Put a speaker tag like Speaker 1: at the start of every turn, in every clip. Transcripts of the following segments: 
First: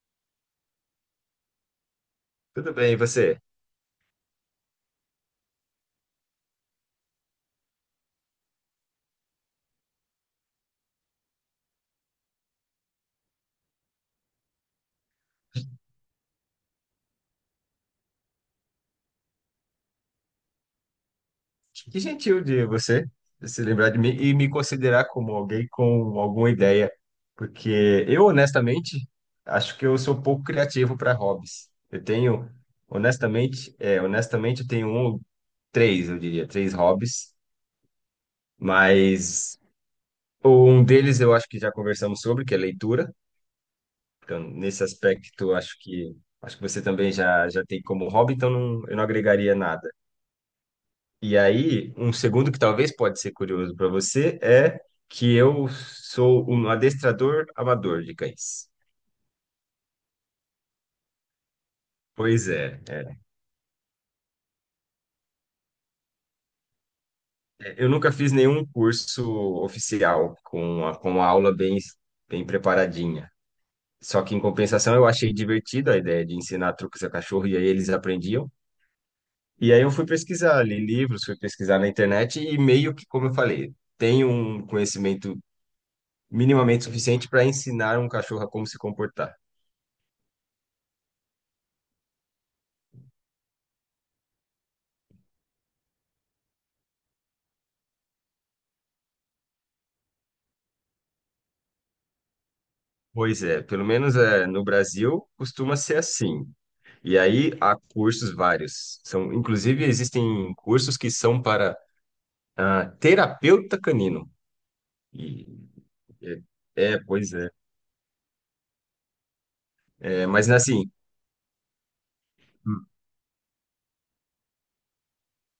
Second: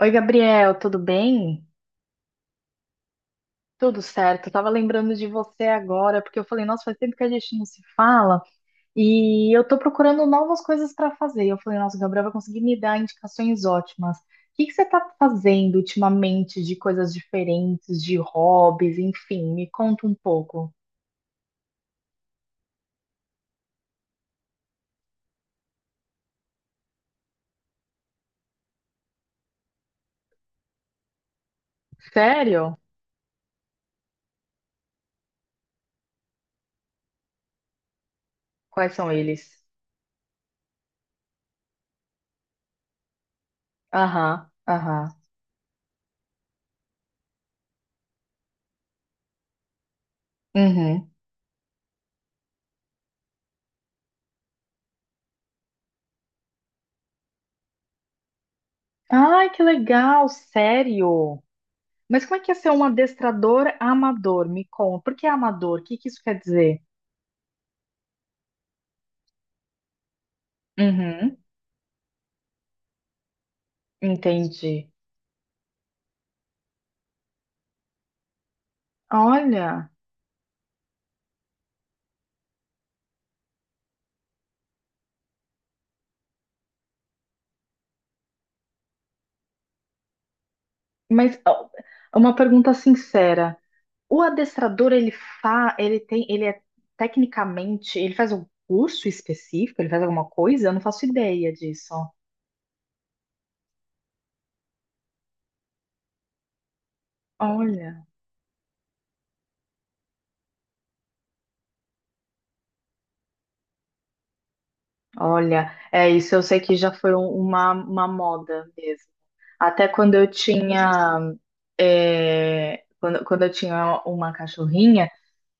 Speaker 1: Oi, Gabriel, tudo bem?
Speaker 2: Tudo bem, e você?
Speaker 1: Tudo certo. Eu tava lembrando de você agora, porque eu falei, nossa, faz tempo que a gente não se fala e eu tô procurando novas coisas para fazer. Eu falei, nossa, o Gabriel vai conseguir me dar indicações ótimas. O que que você tá fazendo ultimamente de coisas diferentes, de hobbies, enfim, me conta um pouco.
Speaker 2: Que gentil de você se lembrar de mim e me considerar como alguém com alguma ideia, porque eu, honestamente, acho que eu sou pouco criativo para hobbies. Eu tenho,
Speaker 1: Sério?
Speaker 2: honestamente, honestamente, eu tenho um, três, eu diria, três hobbies,
Speaker 1: Quais são
Speaker 2: mas
Speaker 1: eles?
Speaker 2: um deles eu acho que já conversamos sobre, que é leitura. Então,
Speaker 1: Aham,
Speaker 2: nesse
Speaker 1: aham.
Speaker 2: aspecto, acho que você também já tem como hobby, então não, eu não agregaria nada.
Speaker 1: Uhum.
Speaker 2: E aí, um segundo que talvez pode ser curioso para você é que eu sou um adestrador amador de cães.
Speaker 1: Ai, que legal, sério. Mas como é
Speaker 2: Pois
Speaker 1: que é ser
Speaker 2: é,
Speaker 1: um
Speaker 2: é.
Speaker 1: adestrador amador? Me conta. Por que amador? O que que isso quer dizer?
Speaker 2: é, Eu nunca fiz nenhum curso oficial com a
Speaker 1: Uhum,
Speaker 2: aula bem, bem preparadinha. Só que, em
Speaker 1: entendi.
Speaker 2: compensação, eu achei divertido a ideia de ensinar truques a cachorro e aí eles aprendiam. E aí
Speaker 1: Olha,
Speaker 2: eu fui pesquisar, li livros, fui pesquisar na internet e meio que, como eu falei, tenho um conhecimento minimamente suficiente para ensinar um cachorro a como se comportar.
Speaker 1: mas ó, uma pergunta sincera. O adestrador, ele fa, ele tem, ele é tecnicamente, ele faz um curso específico, ele faz alguma coisa? Eu não faço ideia disso.
Speaker 2: Pois é, pelo menos é, no Brasil costuma ser assim. E aí há
Speaker 1: Olha,
Speaker 2: cursos vários. São, inclusive, existem cursos que são para terapeuta canino. E,
Speaker 1: olha, é isso, eu sei que já foi um-
Speaker 2: pois é.
Speaker 1: uma, uma moda mesmo. Até quando
Speaker 2: É,
Speaker 1: eu
Speaker 2: mas assim,
Speaker 1: tinha, quando eu tinha uma cachorrinha.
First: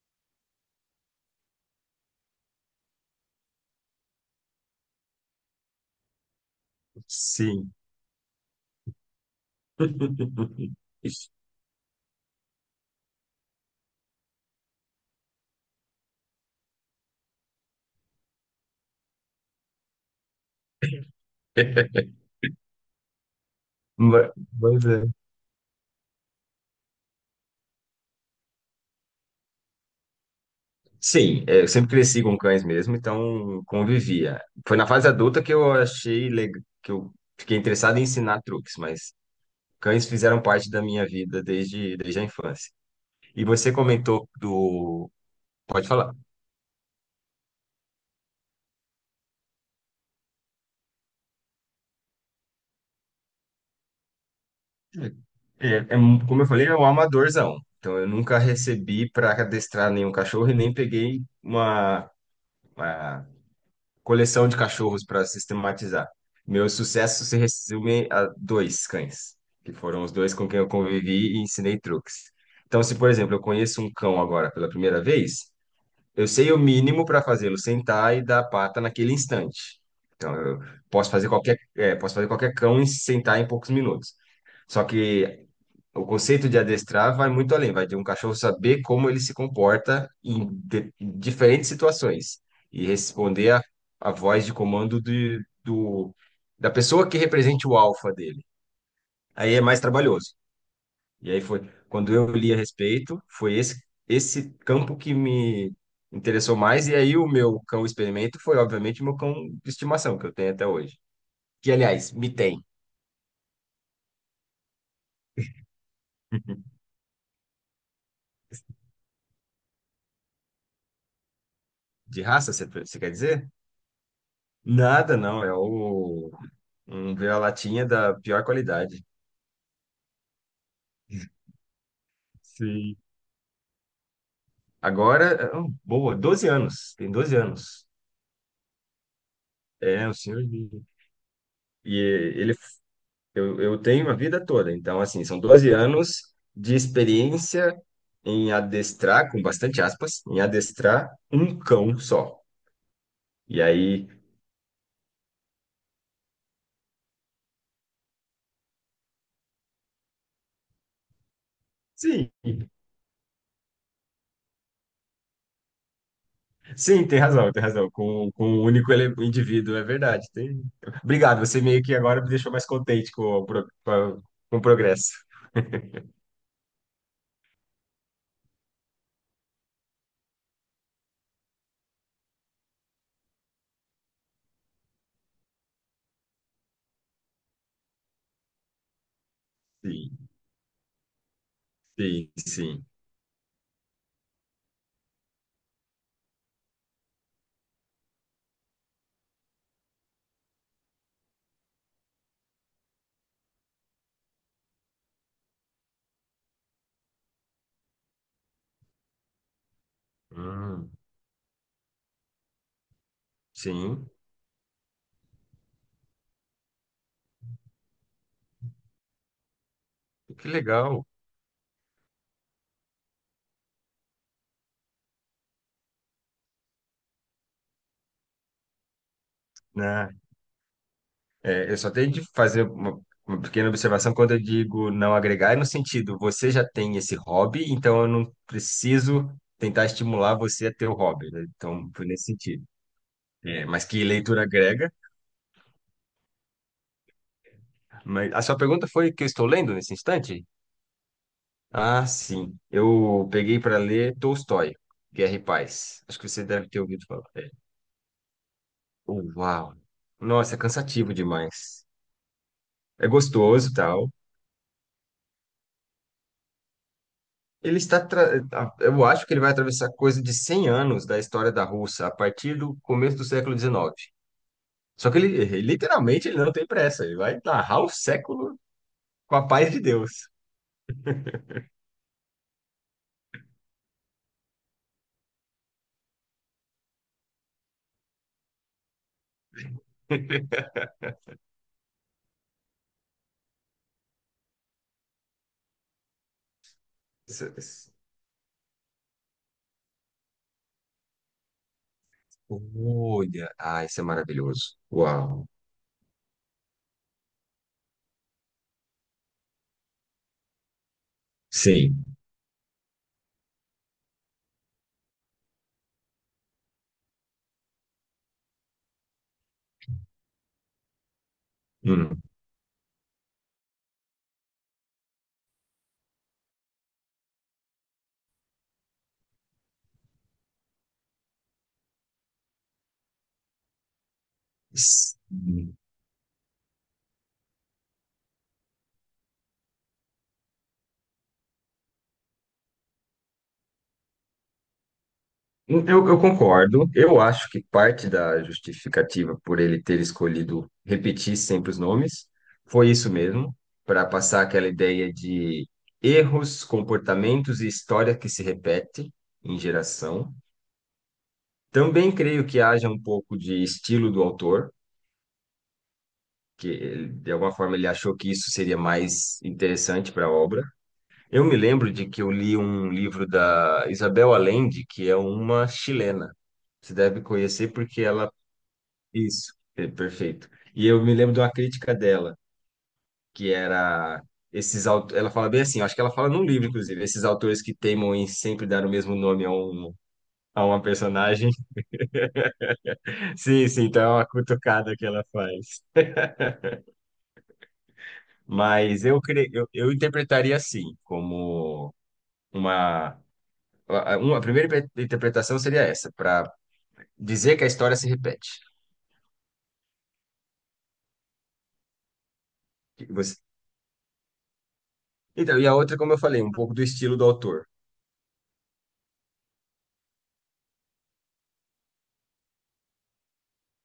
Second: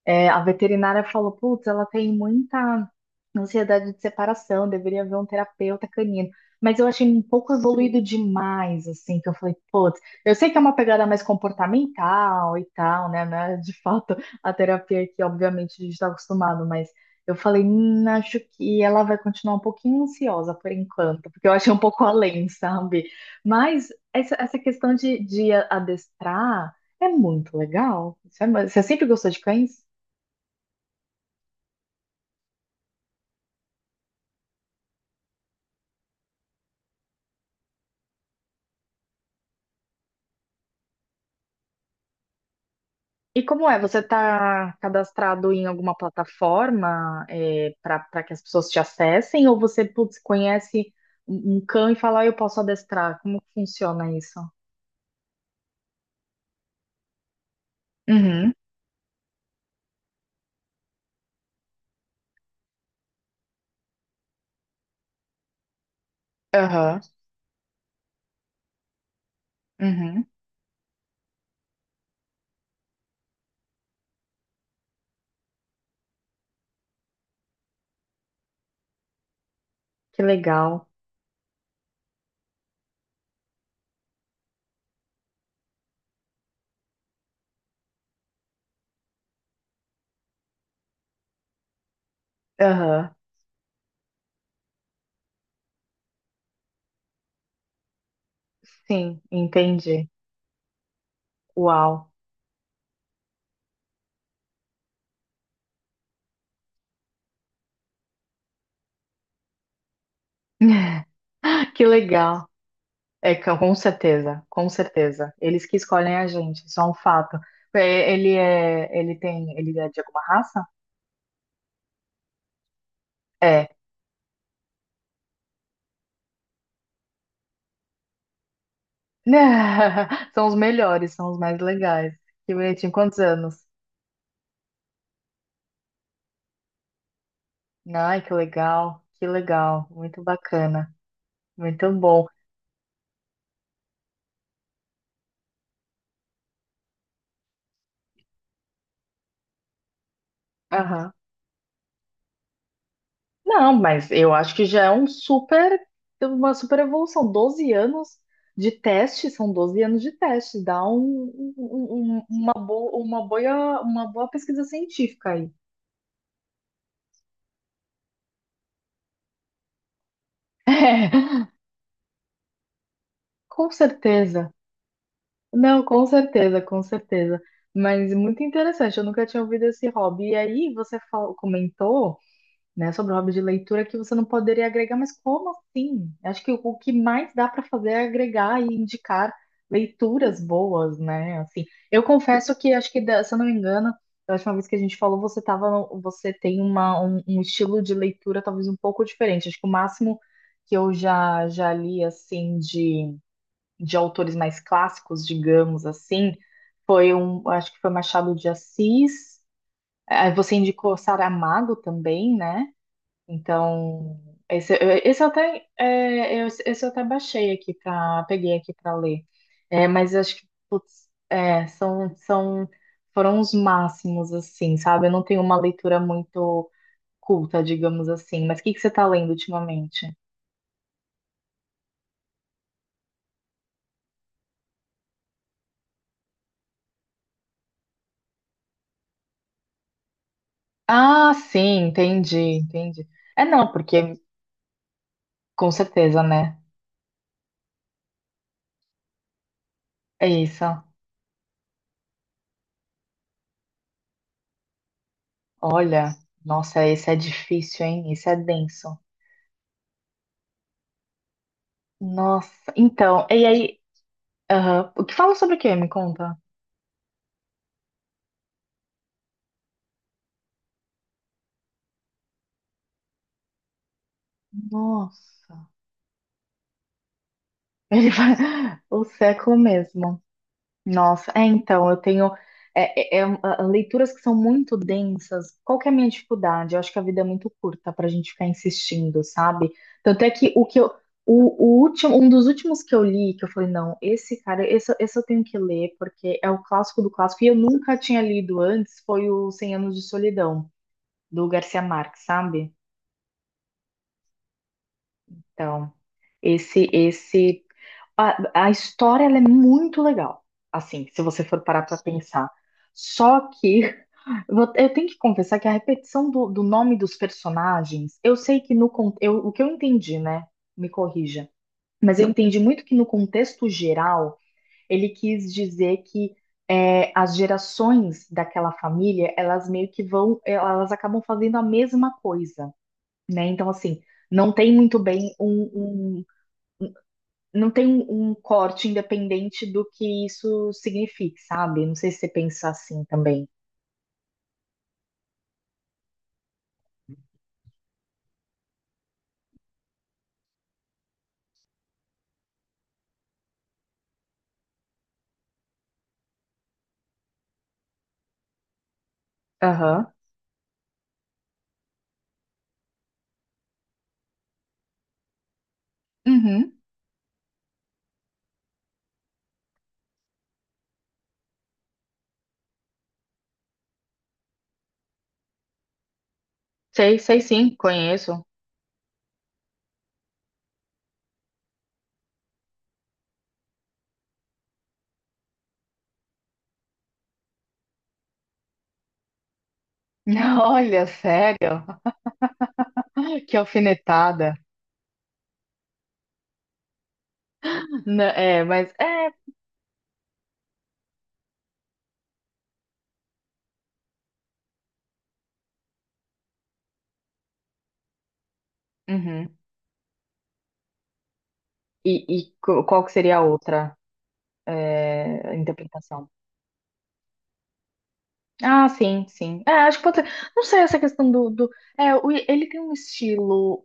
Speaker 1: É, a veterinária falou, putz, ela tem muita ansiedade de separação, deveria ver um terapeuta canino. Mas eu achei um pouco
Speaker 2: sim.
Speaker 1: evoluído demais, assim, que eu falei, putz, eu sei que é uma pegada mais comportamental e tal, né? Não é de fato a terapia que, obviamente, a gente está acostumado, mas eu falei, acho que ela vai continuar um pouquinho ansiosa por enquanto, porque eu achei um pouco além, sabe? Mas
Speaker 2: Ma-
Speaker 1: essa
Speaker 2: Pois
Speaker 1: questão
Speaker 2: é.
Speaker 1: de adestrar é muito legal. Você sempre gostou de cães?
Speaker 2: Sim, eu sempre cresci com cães mesmo, então convivia. Foi na fase adulta que eu achei legal, que eu fiquei interessado em ensinar truques, mas cães fizeram parte da minha vida desde a infância.
Speaker 1: E
Speaker 2: E
Speaker 1: como
Speaker 2: você
Speaker 1: é? Você
Speaker 2: comentou
Speaker 1: está
Speaker 2: do.
Speaker 1: cadastrado em
Speaker 2: Pode
Speaker 1: alguma
Speaker 2: falar.
Speaker 1: plataforma para que as pessoas te acessem? Ou você, putz, conhece um cão e fala, "Ah, eu posso adestrar? Como que funciona isso?"
Speaker 2: É, como eu falei, é um amadorzão. Então, eu nunca
Speaker 1: Uhum,
Speaker 2: recebi para adestrar nenhum cachorro e nem peguei uma coleção de cachorros para sistematizar. Meu
Speaker 1: aham,
Speaker 2: sucesso se resume a dois cães, que foram os
Speaker 1: uhum.
Speaker 2: dois com quem eu convivi e ensinei truques. Então, se, por exemplo, eu conheço um cão agora pela primeira vez, eu sei o mínimo para fazê-lo sentar e dar a pata naquele instante.
Speaker 1: Que
Speaker 2: Então, eu
Speaker 1: legal.
Speaker 2: posso fazer qualquer cão e sentar em poucos minutos. Só que o conceito de adestrar vai muito além, vai de um cachorro saber como ele se comporta em diferentes situações e
Speaker 1: Aham,
Speaker 2: responder a voz de comando da pessoa que represente o alfa dele.
Speaker 1: sim,
Speaker 2: Aí é mais
Speaker 1: entendi.
Speaker 2: trabalhoso. E aí foi
Speaker 1: Uau.
Speaker 2: quando eu li a respeito, foi esse campo que me interessou mais e aí o meu cão experimento foi obviamente o meu cão de estimação que eu tenho até hoje. Que
Speaker 1: Que
Speaker 2: aliás, me
Speaker 1: legal.
Speaker 2: tem.
Speaker 1: É, com certeza, com certeza. Eles que escolhem a gente, isso é um fato. É, ele é de alguma raça?
Speaker 2: De raça, você quer dizer?
Speaker 1: É.
Speaker 2: Nada, não, é o um vira-latinha da pior qualidade.
Speaker 1: São os melhores, são os mais legais. Que bonitinho,
Speaker 2: Sim.
Speaker 1: quantos anos?
Speaker 2: Agora, boa, 12 anos, tem 12 anos.
Speaker 1: Ai, que legal,
Speaker 2: É, o
Speaker 1: muito
Speaker 2: senhor de-
Speaker 1: bacana, muito
Speaker 2: E
Speaker 1: bom.
Speaker 2: ele Eu tenho a vida toda, então, assim, são 12 anos de experiência em adestrar, com bastante aspas, em adestrar
Speaker 1: Aham.
Speaker 2: um cão só. E
Speaker 1: Não,
Speaker 2: aí,
Speaker 1: mas eu acho que já é uma super evolução. 12 anos de teste, são 12 anos de teste, dá
Speaker 2: sim,
Speaker 1: uma boa pesquisa científica aí.
Speaker 2: sim, tem razão, tem razão. Com um único indivíduo, é verdade. Tem... Obrigado,
Speaker 1: É,
Speaker 2: você meio que agora me deixou mais contente com o, pro-
Speaker 1: com
Speaker 2: com a-
Speaker 1: certeza.
Speaker 2: com o progresso.
Speaker 1: Não, com certeza, com certeza. Mas muito interessante, eu nunca tinha ouvido esse hobby. E aí você comentou, né, sobre o hobby de leitura que você não poderia agregar, mas como assim? Acho que o que mais dá para fazer é agregar e indicar
Speaker 2: Sim,
Speaker 1: leituras boas, né? Assim, eu
Speaker 2: sim,
Speaker 1: confesso que
Speaker 2: sim.
Speaker 1: acho que, se eu não me engano, da última vez que a gente falou, você tava, no- você tem um estilo de leitura talvez um pouco diferente. Acho que o máximo que eu já li assim de autores mais clássicos, digamos assim, acho que foi Machado de Assis. Aí você
Speaker 2: Hum,
Speaker 1: indicou Saramago também, né?
Speaker 2: sim,
Speaker 1: Então, esse, esse eu até peguei aqui para ler. É, mas eu acho que,
Speaker 2: que legal,
Speaker 1: putz, é, foram os máximos, assim, sabe? Eu não tenho uma leitura muito culta, digamos assim. Mas o que que você está lendo ultimamente?
Speaker 2: né? É, eu só tenho de fazer uma pequena observação quando eu digo não agregar, é no sentido, você já tem esse hobby, então eu não preciso tentar estimular você a ter o hobby,
Speaker 1: Ah,
Speaker 2: né?
Speaker 1: sim,
Speaker 2: Então, foi nesse
Speaker 1: entendi,
Speaker 2: sentido.
Speaker 1: entendi. É,
Speaker 2: É,
Speaker 1: não,
Speaker 2: mas
Speaker 1: porque.
Speaker 2: que leitura agrega?
Speaker 1: Com certeza, né?
Speaker 2: Mas a sua pergunta foi o que eu estou lendo nesse
Speaker 1: É
Speaker 2: instante?
Speaker 1: isso.
Speaker 2: Ah, sim. Eu peguei para ler Tolstói, Guerra e Paz.
Speaker 1: Olha,
Speaker 2: Acho que você deve ter
Speaker 1: nossa,
Speaker 2: ouvido
Speaker 1: esse é
Speaker 2: falar. É.
Speaker 1: difícil, hein? Esse é denso.
Speaker 2: Uau! Nossa, é cansativo demais.
Speaker 1: Nossa,
Speaker 2: É
Speaker 1: então, e
Speaker 2: gostoso,
Speaker 1: aí,
Speaker 2: tal.
Speaker 1: aham, o que fala sobre o quê? Me conta.
Speaker 2: Ele está, tra- a- eu acho que ele vai atravessar coisa de 100 anos da história da Rússia a partir do começo do século XIX. Só que ele,
Speaker 1: Nossa,
Speaker 2: ele- literalmente, ele não tem pressa. Ele vai narrar o
Speaker 1: ele vai
Speaker 2: século
Speaker 1: o
Speaker 2: com a
Speaker 1: século
Speaker 2: paz de Deus.
Speaker 1: mesmo. Nossa, é, então, eu tenho leituras que são muito densas. Qual que é a minha dificuldade? Eu acho que a vida é muito curta para a gente ficar insistindo, sabe? Tanto é que o último, um dos últimos que eu li, que eu falei, não, esse cara, esse eu tenho que ler, porque é o clássico do clássico, e
Speaker 2: Isso-
Speaker 1: eu
Speaker 2: isso-
Speaker 1: nunca tinha lido antes, foi o Cem Anos de Solidão, do Garcia Marques, sabe?
Speaker 2: Olha, isso é maravilhoso. Uau.
Speaker 1: Então, esse, esse, a história ela é muito legal, assim, se você for parar para
Speaker 2: Sim.
Speaker 1: pensar. Só que eu tenho que confessar que a repetição do nome dos personagens, eu sei que no con- eu, o que eu entendi, né? Me corrija, mas
Speaker 2: Hum.
Speaker 1: eu entendi muito que no contexto geral ele quis dizer que as gerações daquela família, elas meio que vão, elas acabam fazendo a mesma coisa, né? Então assim, não tem muito bem
Speaker 2: Sim.
Speaker 1: um. Não tem um corte independente do que isso signifique, sabe? Não sei se você pensa assim também.
Speaker 2: Eu concordo. Eu acho que parte da justificativa por ele ter escolhido repetir sempre os nomes foi isso mesmo, para passar aquela ideia de erros, comportamentos e história que se repete em
Speaker 1: Aham.
Speaker 2: geração. Também creio que haja um pouco de estilo do autor, que
Speaker 1: Uhum.
Speaker 2: de alguma forma ele achou que isso seria mais interessante para a obra. Eu me lembro de que eu li um livro da Isabel Allende, que é uma chilena. Você
Speaker 1: Sei,
Speaker 2: deve
Speaker 1: sei
Speaker 2: conhecer
Speaker 1: sim,
Speaker 2: porque ela.
Speaker 1: conheço.
Speaker 2: Isso, é, perfeito. E eu me lembro de uma crítica dela, que era esses autores, ela fala bem assim, eu acho que ela fala num livro, inclusive, esses autores que teimam em sempre dar o mesmo nome a um, a uma
Speaker 1: Olha,
Speaker 2: personagem.
Speaker 1: sério? Que
Speaker 2: Sim, sim, então é uma
Speaker 1: alfinetada.
Speaker 2: cutucada que ela faz.
Speaker 1: Não, é, mas
Speaker 2: Mas eu,
Speaker 1: é.
Speaker 2: cre... eu, eu interpretaria assim, como uma, a primeira interpretação seria essa, para dizer que a história se repete.
Speaker 1: Uhum. E qual
Speaker 2: Que
Speaker 1: que seria
Speaker 2: você-
Speaker 1: a outra
Speaker 2: Então, e a outra, como eu
Speaker 1: interpretação?
Speaker 2: falei, um pouco do estilo do autor.
Speaker 1: Ah, sim, sim. É, acho que pode ser. Não sei essa questão do. É, ele tem um estilo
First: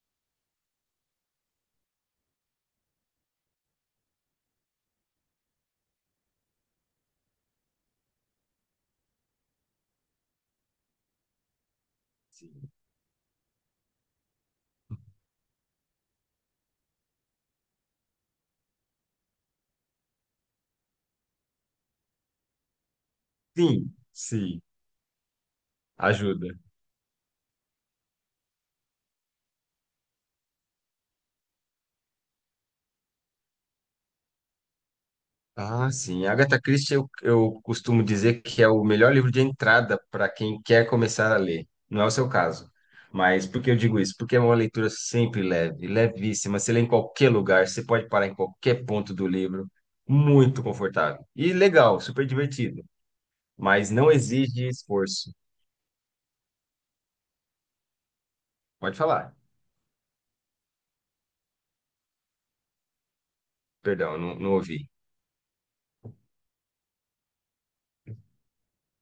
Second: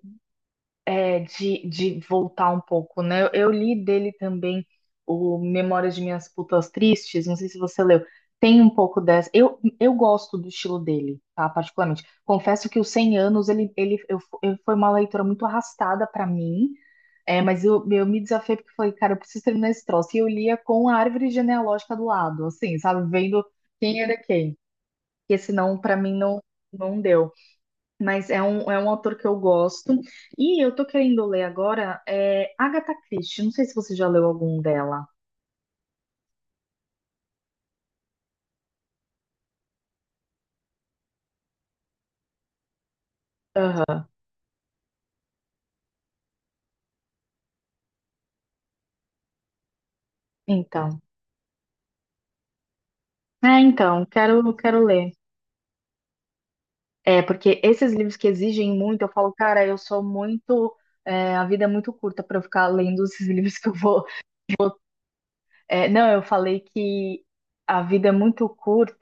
Speaker 1: de voltar um pouco, né? Eu li dele também o Memórias de Minhas Putas Tristes, não sei se você leu. Tem um pouco dessa. Eu gosto do estilo dele, tá? Particularmente. Confesso que os 100 anos foi uma leitura muito arrastada pra mim, mas eu me desafiei porque eu falei, cara, eu preciso terminar esse troço. E eu lia com a árvore genealógica do lado, assim, sabe? Vendo
Speaker 2: Sim,
Speaker 1: quem era quem.
Speaker 2: sim,
Speaker 1: Porque senão, pra mim, não,
Speaker 2: ajuda.
Speaker 1: não deu. Mas é um autor que eu gosto. E eu tô querendo ler agora Agatha Christie. Não sei se você já leu algum dela.
Speaker 2: Ah, sim. Agatha Christie, eu costumo dizer que é o melhor livro de entrada para quem quer começar a ler. Não é o seu caso. Mas por que eu digo isso? Porque é uma leitura sempre leve, levíssima. Você lê em qualquer lugar, você pode parar em qualquer ponto do livro. Muito
Speaker 1: Então.
Speaker 2: confortável. E legal, super divertido.
Speaker 1: É,
Speaker 2: Mas
Speaker 1: então,
Speaker 2: não
Speaker 1: quero,
Speaker 2: exige
Speaker 1: quero ler.
Speaker 2: esforço.
Speaker 1: É, porque esses livros que exigem
Speaker 2: Pode
Speaker 1: muito, eu falo,
Speaker 2: falar.
Speaker 1: cara, eu sou muito. A vida é muito curta para eu ficar lendo esses livros que eu vou.
Speaker 2: Perdão, não, não ouvi.
Speaker 1: É, não, eu falei que a vida é muito curta.